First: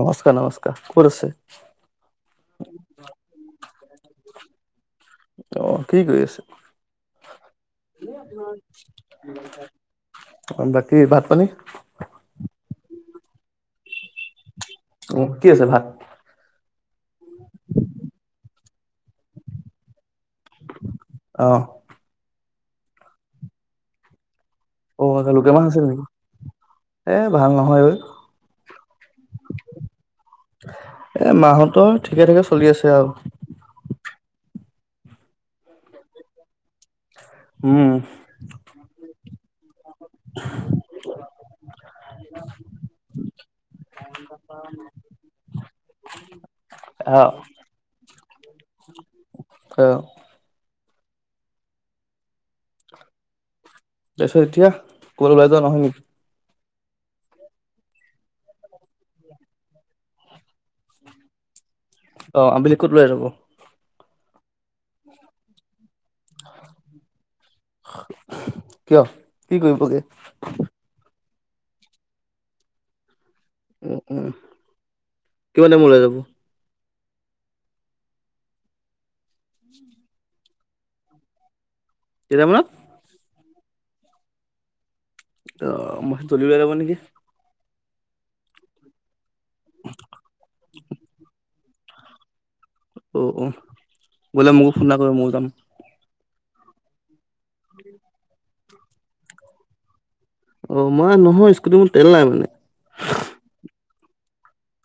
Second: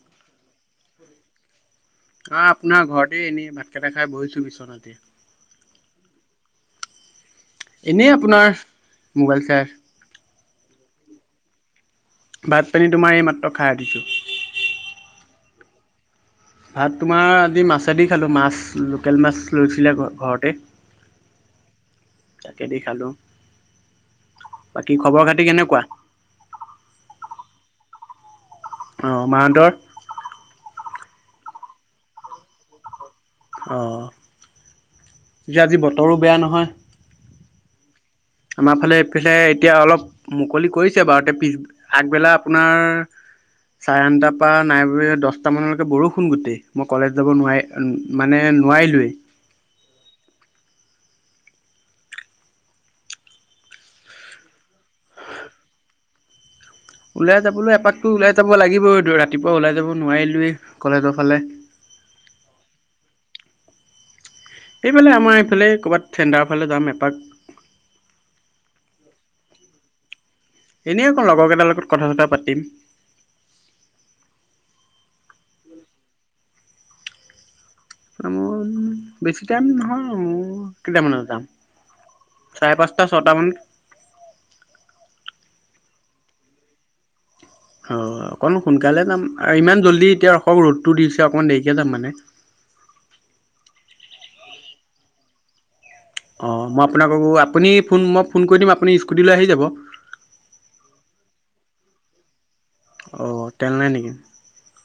নমস্কাৰ নমস্কাৰ। আছে অ', আপোনাৰ ঘৰতে এনেই ভাতকেইটা খাই বহিছো বিচনাতে অ কি কৰি আছা? এনেই আপোনাৰ মোবাইল চাই অ', বাকী ভাত পানী? ভাত পানী তোমাৰ এই মাত্ৰ খাই উঠিছো উম, কি আছে ভাত? ভাত তোমাৰ আজি মাছেদি খালোঁ মাছ লোকেল মাছ লৈছিলে ঘৰত ঘৰতে অ তাকেদি খালোঁ অ', লোকেল মান আছে নেকি এ ভাল নহয় ঐ। অ', মাহঁতৰ এ মাহঁতৰ ঠিকে- ঠিকে চলি আছে আৰু। অ', যে আজি বতৰো বেয়া নহয় উম, আমাৰ ফালে এইফালে এতিয়া অলপ মুকলি কৰিছে বাৰু এতি পিছ আগবেলা আপোনাৰ চাৰে আনটা পৰা নাই বোলি দশটা মানলৈকে বৰষুণ গোটেই মই কলেজ আহ যাব নোৱাৰি মানে নোৱাৰিলোয়ে। অ'। তাৰ পিছতছ এতিয়া কলৈ ওলাই যোৱা নহয় নেকি? ওলাই যাবলৈ এপাতকৈ ওলাই যাব লাগিবই। ৰাতিপুৱা ওলাই যাব নোৱাৰিলোৱেই কলেজৰ ফালে। অ', আবেলি ক'ত ওলায় যাব। এইফালে আমাৰ এইফালে ক'ৰবাত চেণ্টাৰ ফালে যাম এপাক। কিয় কি কৰিব গৈ? এনেই আকৌ লগৰ কেইটাৰ লগত কথা চথা পাতিম। উম, উম, কিমান টাইম ওলাই যাব? বেছি টাইম নহয় কেইটামানত যাম কেইটা মানত চাৰে পাঁচটা ছয়টা মান ত' মই জল্দি উলাই যাব নেকি? অ', অকণ সোনকালে যাম আৰু ইমান জল্দি এতিয়া ৰসক ৰ'দটো দিছে অকন দে যাম মানে অ', অ', বোলে মোকো ফোন এটা কৰিব ময়ো যাম। অ', মই আপোনাকক আপুনি ফোন মই ফোন কৰি দিম আপুনি স্কুটিলৈ আহি যাব। অ', মই নহয় স্কুটি মোৰ তেল নাই মানে। অ', তেল নাই নেকি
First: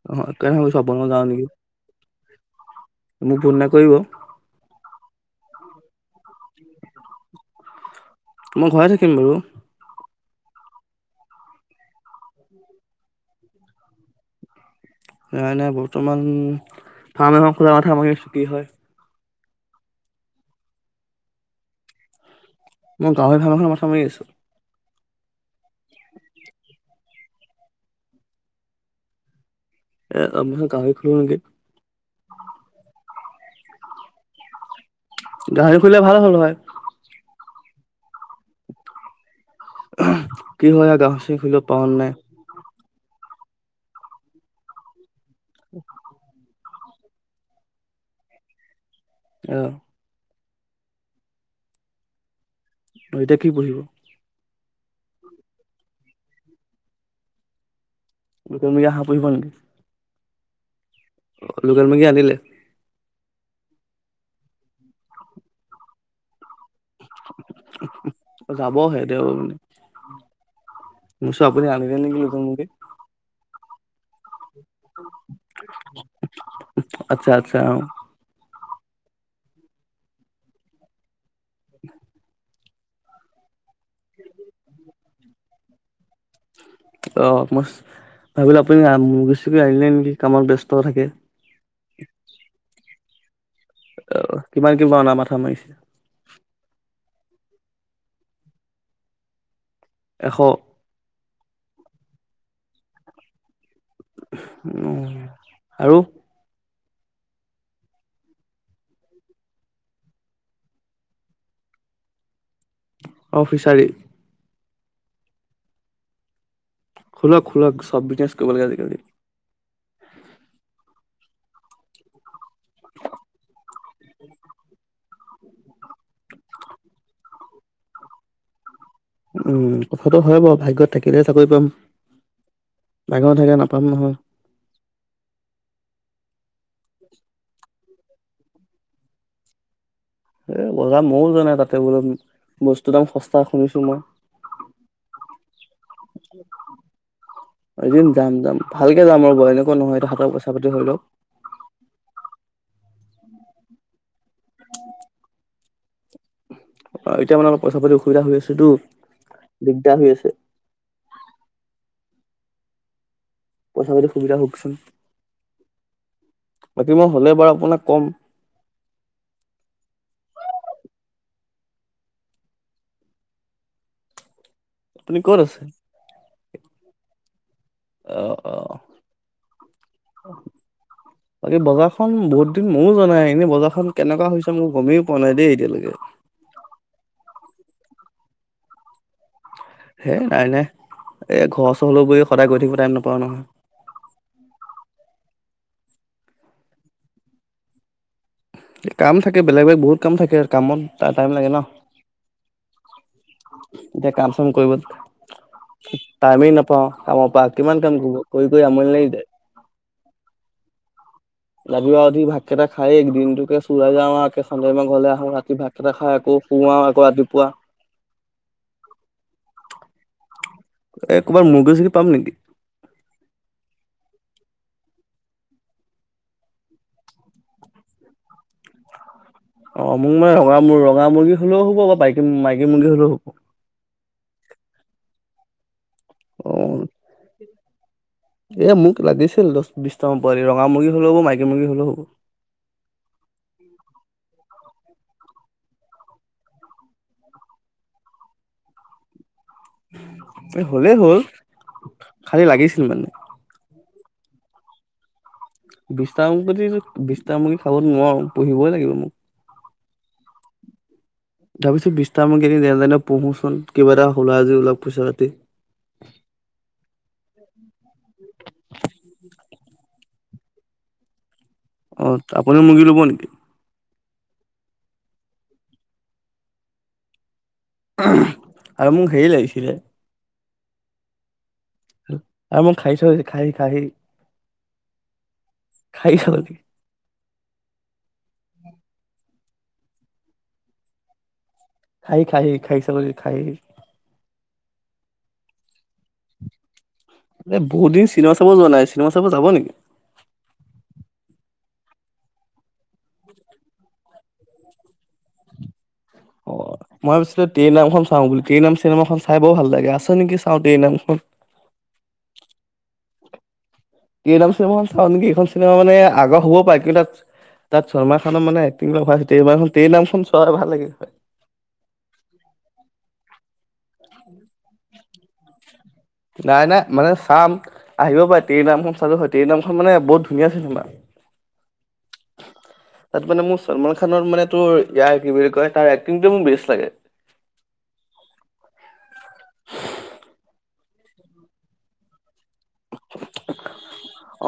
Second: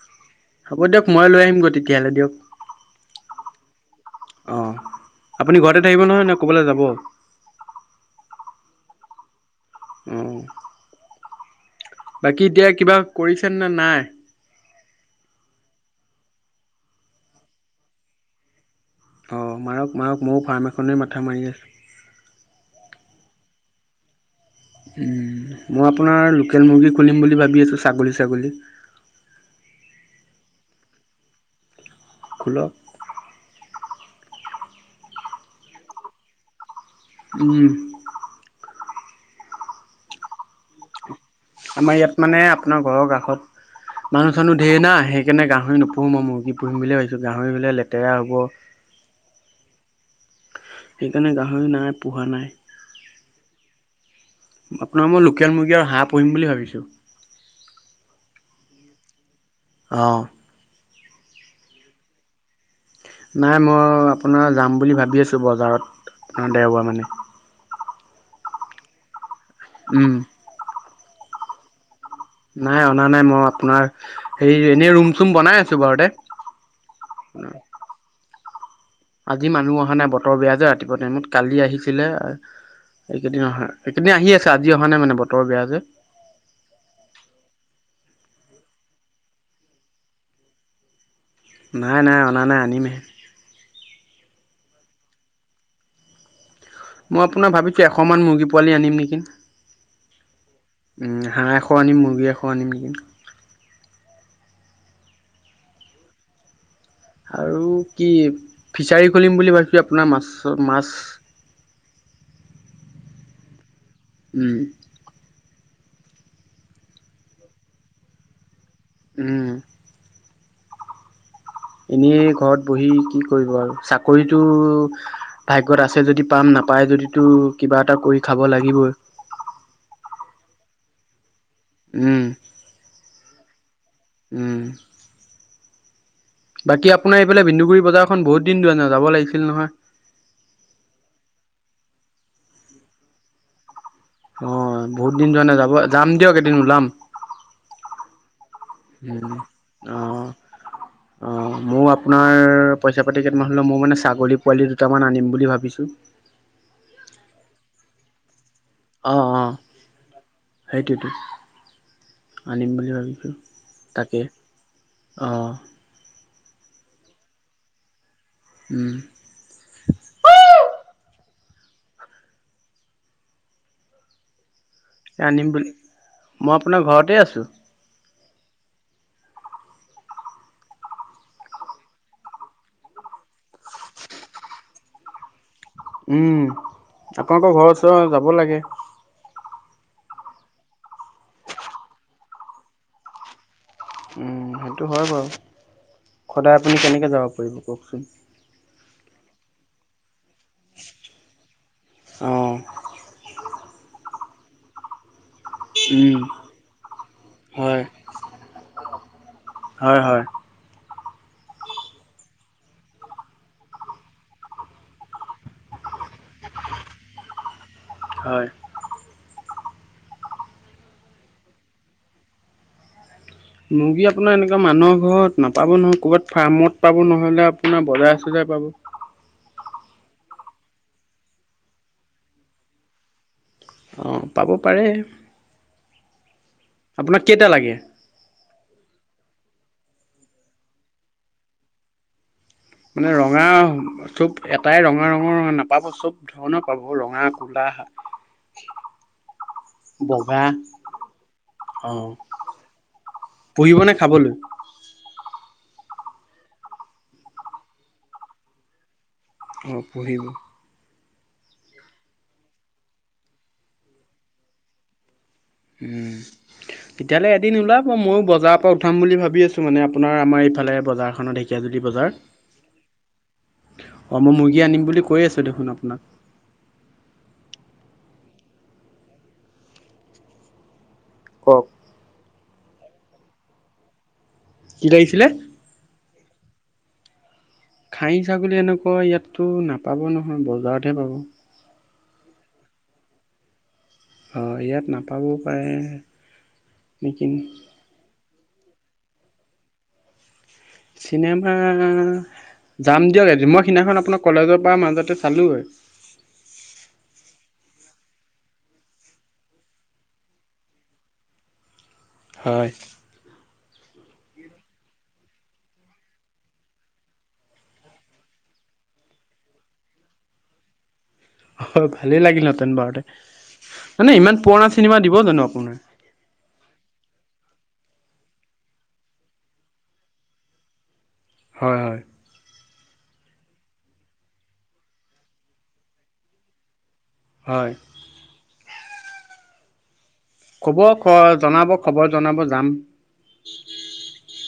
অ সেইকাৰণে ভাবিছোঁ হ'ব আপোনাৰ দিয়ক লগত যাওঁ মই লৈ নেকি আহিম গৈ তেতিয়া হ'লে দিয়ক। মোক ফোন এটা কৰিব। অ' আপুনি ঘৰতে থাকিব নহয় নে কবালে যাব? মই ঘৰতে থাকিম বাৰু। উম। বাকী এতিয়া কিবা কৰিছে নে নাই? সেইকাৰণে বৰ্তমান ফাৰ্ম খোলা মাথা মাৰি আছো কি হয়। অ', মাৰক মাৰক ময়ো ফাৰ্ম এখনেই মাথা মাৰি আছো। মই গাহৰি ৰ্ফাম এখনৰ মাথা মাৰি আছো। মই আপোনাৰ লোকেল মুৰ্গী খুলিম বুলি ভাবি আছো ছাগলি তাগলি। এ আমি গাহৰি খলো নেকি? খোলক। গাহৰি খোলিলে ভাল হ'ল হয়। উম। কি হয় আৰু গ আমাৰ ইয়াত মানে আপোনাৰ ঘৰৰ কাষত মানুহ চানুহ ধে ন আহে সেইকাৰণে গাহৰি নোহোঁ মই মুৰ্গী পুহিম বুলিয়ে ভাবছোঁ গাহৰি খোলিলে লেতেৰা হ'ব। আহ। সেইকাৰণে গাহৰি নাই পোহা নাই। ন এতিয়া কি পুহিব? আপোনাৰ মই লোকেল মুৰ্গীৰ হাঁহ পুহিম বুলি ভাবিছো। কুকুৰ মূৰীয়া হাহঁ পুহিব নেকি? অহ। অ', লোকান মূৰ্গী আনিলে? নাই মই আপোনাৰ যাম বুলি ভাবি আছোঁ বজাৰত আপোনাৰ দেওবাৰ মানে। যাব হে দেও উম। মই ভাবিছো আপুনি আপুনি নাই অনা নাই মই আপোনাৰ হে এনে ৰুম চুম বনাই আছো ঘৰতে। আচ্ছা আচ্ছা অ আজি মানুহ অহা নাই বতৰ বেয়া যে ৰাতিপুৱা টাইমত কালি আহিছিলে এইকেইদিন এইকেইদিন আহি আছে আজি অহা নাই মানে বতৰ বেয়া যে। অ মই ভাবিলো আপুনি মুৰ্গী-সুৰ্গী আহিলে নেকি। কামত ব্যস্ত থাকে। নাই নাই অনা নাই আনিমহে। আহ কিমান কি অনা মাথা মাৰিছে? মই আপোনাক ভাবিছো এশ মান মুৰ্গী পোৱালি আনিম নেকি। এশ হাঁহ এশ আনিম, মুৰ্গী এশ আনিম। উ আৰু আৰু কি ফিছাৰী খুলিম বুলি ভাবছো আপোনাৰ মাছ-মাছ অ', ফিচাৰি। উম। খোলক খোলক চব বিজনেছ কৰিব লাগে আজি কালি। উম। এনেই ঘৰত বহি কি কৰিব আৰু চাকৰিতটো ভাগ্যত আছে যদি পাম না- নাপাই যদিতো কিবা এটা কৰি খাব লাগিবই। উম, কথাটো হয় বাৰু ভাগ্যত থাকিলে চাকৰি পাম। উম, ডাঙৰ থাকে নাপাম নহয়। উম, বাকী আপোনাৰ এইফালে ভন্দুগুৰি বজাৰখন বহুত দিন যোৱা নাই যাব লাগিছিল নহয়। এ বজাৰ ময়ো জানাই তাতে বোলো বস্তু দাম সস্তা শুনিছো মই। অ' বহুত দিন যোৱা নাই, যাব যাম দিয়ক এদিন ওলাম। এদিন যাম, যাম ভালকে যাম উম। ৰব এনেকুৱা নহয় এ অ'। হাতত পইচা পাতি হৈ লওক। অ মোৰ আপোনাৰ পইচা আগতে কেইটামান হ'লেও মই মানে ছাগলী পোৱালি দুটামান আনিম বুলি ভাবিছো। অ' এতিয়া মানে অলপ পইচা পাতি অসুবিধা হৈ আছে টো। অ', অ', দিগদাৰ হৈ আছে। সেইটোৱেতো আনিম বুলি ভাবিছো। কথা পাতি সুবিধা হওকচোন। বাকী মই হলে বাৰু আপোনাক কম উম। [unintelligible] আপুনি ক'ত আনিম আছে? বুলি মই আপোনাৰ ঘৰতেই আছোঁ। অ', অ '। বাকী বজাৰখন বহুত দিন ময়ো জনাই। এনেই বজাৰখন কেনেকুৱা হৈছে মই গোমেই পোৱা নাই দেই। এতিয়ালৈকে উম আপোনালোকৰ ঘৰৰ ওচৰত যাব লাগে। সেই নাই, নাই এই ঘৰ চহল বুলি সদায় গৈ থাকিব টাইম নাপাও নহয়। উম, সেইটো হয় বাৰু। সদায় আপুনি কেনেকৈ যাব পাৰিব কওকচোন? কাম থাকে বেলেগ বেলেগ বহুত কাম থাকে, কামত টা-টাইম লাগে ন। অ'। এতিয়া কাম-চাম কৰিব উম, টাইমেই নাপাওঁ কামপৰা, কিমান হয়। কাম কৰিব কৰি কৰি আমনি লাগি যায়। হয় হয়। ৰাতিপোৱা উঠি ভাতকেইটা খাই দিনটোকে চোৰাই যাওঁ আৰু [unintelligible] ঘৰলে আহো ৰাতি ভাত কেইটা খাই আকৌ সু আৰু, আকৌ ৰাতিপুৱা হয়। এ কৰবাত মুৰ্গী-চুৰৰ্গী পাম নেকি? মুৰ্গী আপোনাৰ এনেকুৱা মানুহৰ ঘৰত নাপাব নহয়। ক'ৰবাত ফাৰ্মত পাব নহ'লে আপোনাৰ বজাৰ-চজাৰ পাব। [inaudible] অ মোক মানে ৰঙা-ৰঙা ম-মুৰ্গী হলেও হ'ব বা বাইকী-মাইকী মুৰ্গী হ'লেও হব। অ পাব পাৰে অ' আপোনাক কেইটা লাগে? এ মোক লাগিছিল দহ বিশটামান পোৱালি, ৰঙা মুৰ্গী হ'লেও হব মাইকী মুৰ্গী হ'লেও হ'ব। মানে ৰঙা চব এটাই ৰঙা ৰঙৰ নাপাব চব ধৰণৰ পাব ৰঙা, কুলা হা বগা। এ হ'লেই হ'ল অ'। খালি লাগিছিল মানে। পুহিব নে খাবলৈ। বিছতা বুলি বিষ্টা মুৰ্গী খাবতো নোৱাৰো পুহিবই লাগিব মোক। অ পুহিব। ভাবিছো বিছটাম কিন যেতেনে পুঢ়োচোন কিবা এটা ওলাই যদি পইচা পাতি। হম। তেতিয়াহ'লে এদিন ওলাব ময়ো বজাৰৰ পৰা উঠাম বুলি ভাবি আছো। মানে আপোনাৰ আমাৰ ইফালে বজাৰখনত। অ' আপুনি মূৰ্গী ল'ব নেকি? অ' মই মুৰ্গী আনিম বুলি কৈ আছো দেখোন আপোনাক। আৰু মোক হেৰি লাগিছিলে কওক। আ মই খাই চ খাই-খাই কি লাগিছিলে? [unintelligible] খাহী ছাগলী এনেকুৱা ইয়াততো নাপাব নহয় বজাৰতহে পাব। খাহি খাহি খাহি ছাগলী খাহি। অ' ইয়াত নাপাবও পাৰে। নেকি এ বহুত দিন চিনেমা চাব যোৱা নাই। চিনেমা চাব যাব নেকি? চিনেমা যাম দিয়ক মই সিদিনাখন আপোনাৰ কলেজৰ পৰা মাজতে চালোঁগৈ। অ' মই ভাবিছিলো তেৰি নামখন চাওঁ টেৰেনাম এই নাম চিনেমাখন চাই ব ভাল লাগে আছে নেকি চাওঁ টেৰ নামখন হয়। টেই নাম চিনেমাখন চাওঁ নেকি। এইখন চিনেমা মানে আগৰ হ'বও পাৰে, কিন্তু তাত তাত চলমান খানৰ মানে এক্টিং ভাল ৰ নামখন চোৱাই ভাল লাগিল হয়। হয়, ভালে লাগিল হেতেন বাৰতে, মানে ইমান পুৰণা চিনেমা দিব জানো আপোনাৰ। নাই নাই মানে চাম আহিব পাৰে টেৰ নামখন চালো হয় টেৰ নামখন মানে বহুত ধুনীয়া চেনেমা। হয়, হয়। তাত মানে মোৰ চলমান খানৰ মানে তোৰ ইয়াৰ কি বুলি কয় তাৰ এক্টিং মোৰ বেছ লাগে। হয়। ক'বৰ খ জনাব খবৰ জনাব যাম।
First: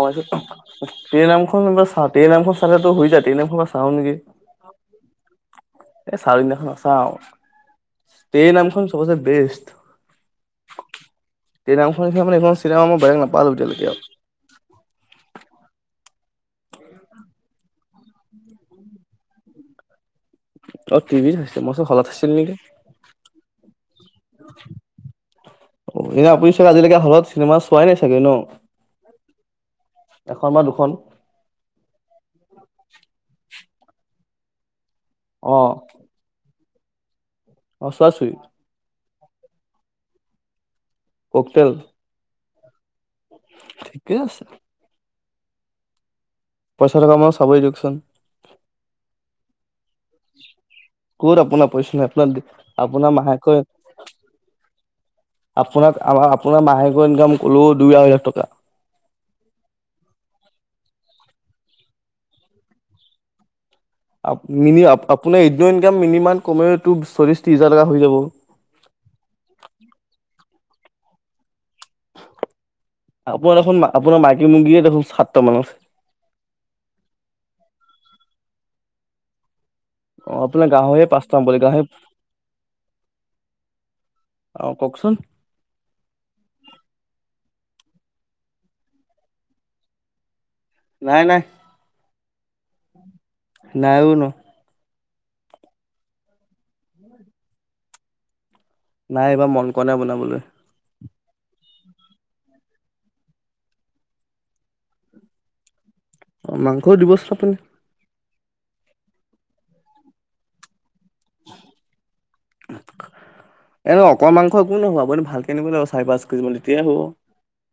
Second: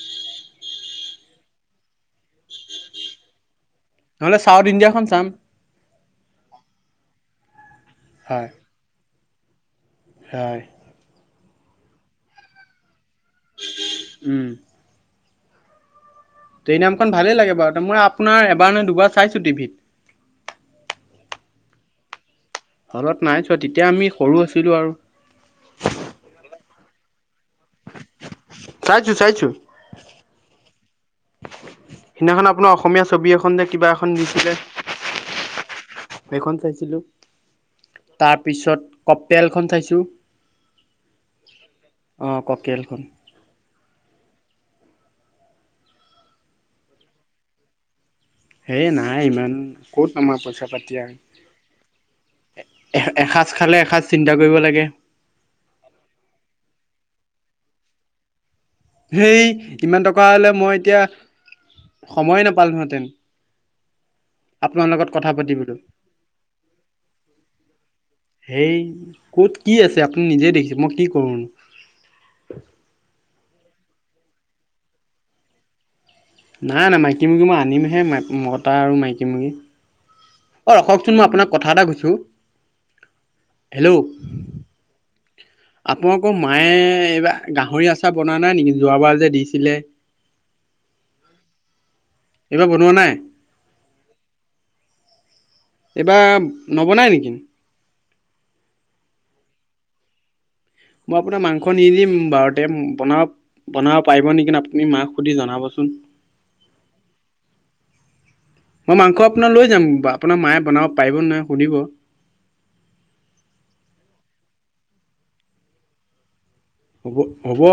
অবৈছে। টেৰ নামখন বা চা ৰ নামখন চালোটো হৈ যায় ৰ নামখন। চাওঁ নেকি। নহ'লে চাউথ ইণ্ডিয়াখন চাম। চাওঁ হয় টেৰে নামখন চবচে বেষ্ট। হয়। টেৰ নামখন নিচিনা মানে এইখনো চিনেমা মই বেলেগ নাপালো এতিয়ালৈকে। ট্ৰেইনামখন ভালেই লাগে বাৰু। মই আপোনাৰ এবাৰ নে দুবাৰ চাইছো টিভিত। অ' টিভিত চাইছিল মই বোলো হলত চাইছিল নেকি। হলত নাই চোৱা, তেতিয়া আমি সৰু আছিলো আৰু। তই আজিলৈকে হলত চিনেমা চোৱাই নাই চাগৈ ন চাইছোঁ চাইছোঁ। এখন বা দুখন। সিদিনাখন আপোনাৰ অসমীয়া ছবি এখন যে কিবা এখন দিছিলে। আহ সেই খন চাইছিলো তাৰপিছত কপেলখন চাইছো। কোকটেল টেলখন। ঠিকে আছে। পইচা থকা মানুহ চাবই দিয়কচোন। হে নাই ইমান ক'ত আমাৰ পইচা পাতিয়া। ক'ত আপোনাৰ পইচা নাই আপোনাৰ আপোনাৰ এসাঁজ মাহেকৈ খালে এসাঁজ চিন্তা কৰিব লাগে। আপোনাক আমাৰ আপোনাৰ মাহেকৰ ইনকাম কলো দুই আঢ়ৈ লাখ টকা। হেই ইমান টকা হ'লে মই এতিয়া সময়ে নাপালোহেঁতেন। [inaudible] আপ মিনি লগত কথা আপোনাৰ এইটো পাতিবলৈ। ইনকাম মিনিমাম কমেওটো চল্লিশ ত্ৰিছ হাজাৰ টকা হৈ যাব। সেই ক'ত কি আছে আপুনি নিজেই দেখিছে মই কি কৰোঁনো? আপোনাৰ দেখোন আপোনাৰ মাইকী মুৰ্গীয়ে দেখোন সাতটা মান আছে। নাই - নাই, মাইকী মুৰ্গী মই আনিমহে মতা আৰু মাইকী মুৰ্গী আপোনাৰ অ', গাহৰিয়ে ৰখকচোন মই পাঁচটামান আপোনাক পোৱালি কথা গাহৰি এটা কৈছোঁ হেল্ল' অ', কওকচোন আপোনালোকৰ মায়ে এইবাৰ গাহৰি আচাৰ বনোৱা নাই নেকি যোৱাবাৰ যে দিছিলে। [inaudible] নাই নাই এইবাৰ বনোৱা নাই নাই বনোৱা। এইবাৰ নবনাই নেকি? নাই এইবাৰ মন কৰা নাই বনাবলৈ। মই আপোনাক মাংস নিদিম বাৰতে বন বনাব পাৰিব নেকি আপুনি মাক সুধি জনাবচোন। অ' মাংসও দিবস্থপনি মই মাংস আপোনাৰ লৈ যাম বা আপোনাৰ মায়ে বনাও পাৰিব নে নাই সুধিব। এ অকল মাংস একো নহয় আপুনিলে নিবা চাৰি পাঁচ কেজি মেলি। হ'ব - হ'ব,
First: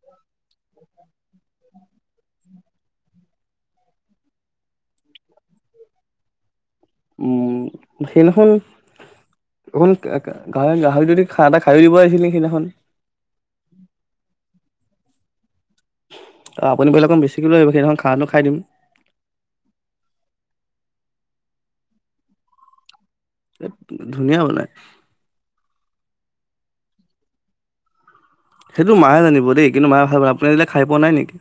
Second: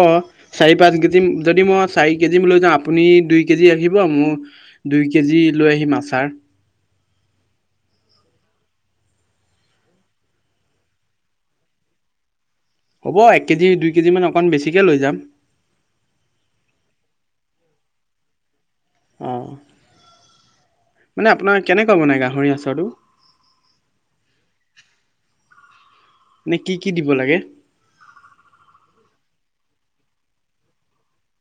চাৰি পাঁচ কেজি, যদি মই চাৰি কেজি লৈ আপুনি দুই কেজি আহিব মোৰ দুই কেজি লৈ আহিম আচাৰ উম, সেইদিনাখন অখন গাহ - গাহৰি, যদি খাই এটা, খাই দিব আহিছিল নি সেইদিনাখন হ'ব এক কেজি, দুই কেজি মান অকণমান বেছিকে লৈ যাম। আপুনি বোলে অকণ বেছিকৈ লৈ আহিব সেইদিনাখন খানাটো খাই দিম। অ', মানে আপোনাৰ কেনেকুৱা বনায় গাহৰি আচাৰটো? এ ধুনীয়া বনাই। এনে কি, কি দিব লাগে? সেইটো মায়ে জানিব দেই, কিন্তু মায়ে ভাল পায়, আপুনি নলে [unintelligible] খাই পোৱা নাই নেকি?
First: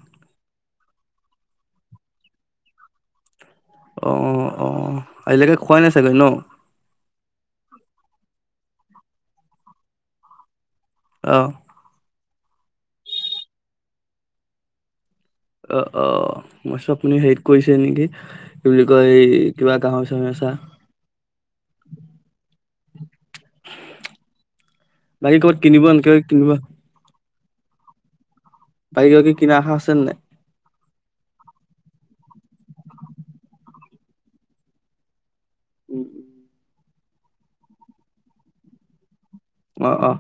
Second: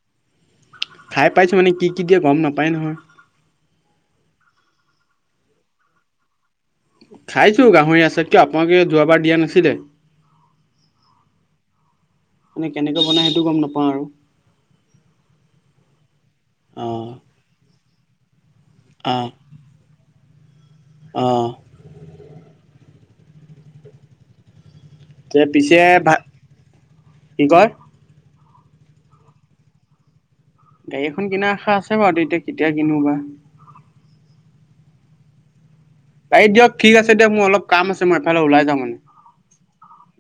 খাই পাইছোঁ, মানে কি, কি দিয়ে গম নাপায় নহয়। অ, অ, আজিলৈকে খোৱাই নাই চাগৈ ন'? খাইছোঁ গাহৰি আছে, কিয় আপোনালোকে যোৱাবাৰ দিয়া নাছিলে। আহ। মানে কেনেকে বনাই সেইটো গম নাপাওঁ আৰু। অ', অ', অঁ আপুনি হেৰিত কৰিছে নেকি? এই কি বুলি কয়, এই অঁ কিবা কাহৰি চামি [unintelligible] আছা অঁ। বাকী তে ক'ৰবাত [unintelligible] পিছে কিনিব ভা এনেকে কিনিবা কি কয়? বাৰী কক কিনে আখা আছে নাই [unintelligible] গাড়ী এখন কিনাৰ আশা আছে বাৰু, এতিয়া কেতিয়া কিনো বা। বাৰু দিয়ক, ঠিক আছে দিয়ক, মোৰ অলপ কাম আছে মই এফালে ওলাই যাওঁ মানে। অ', অ'।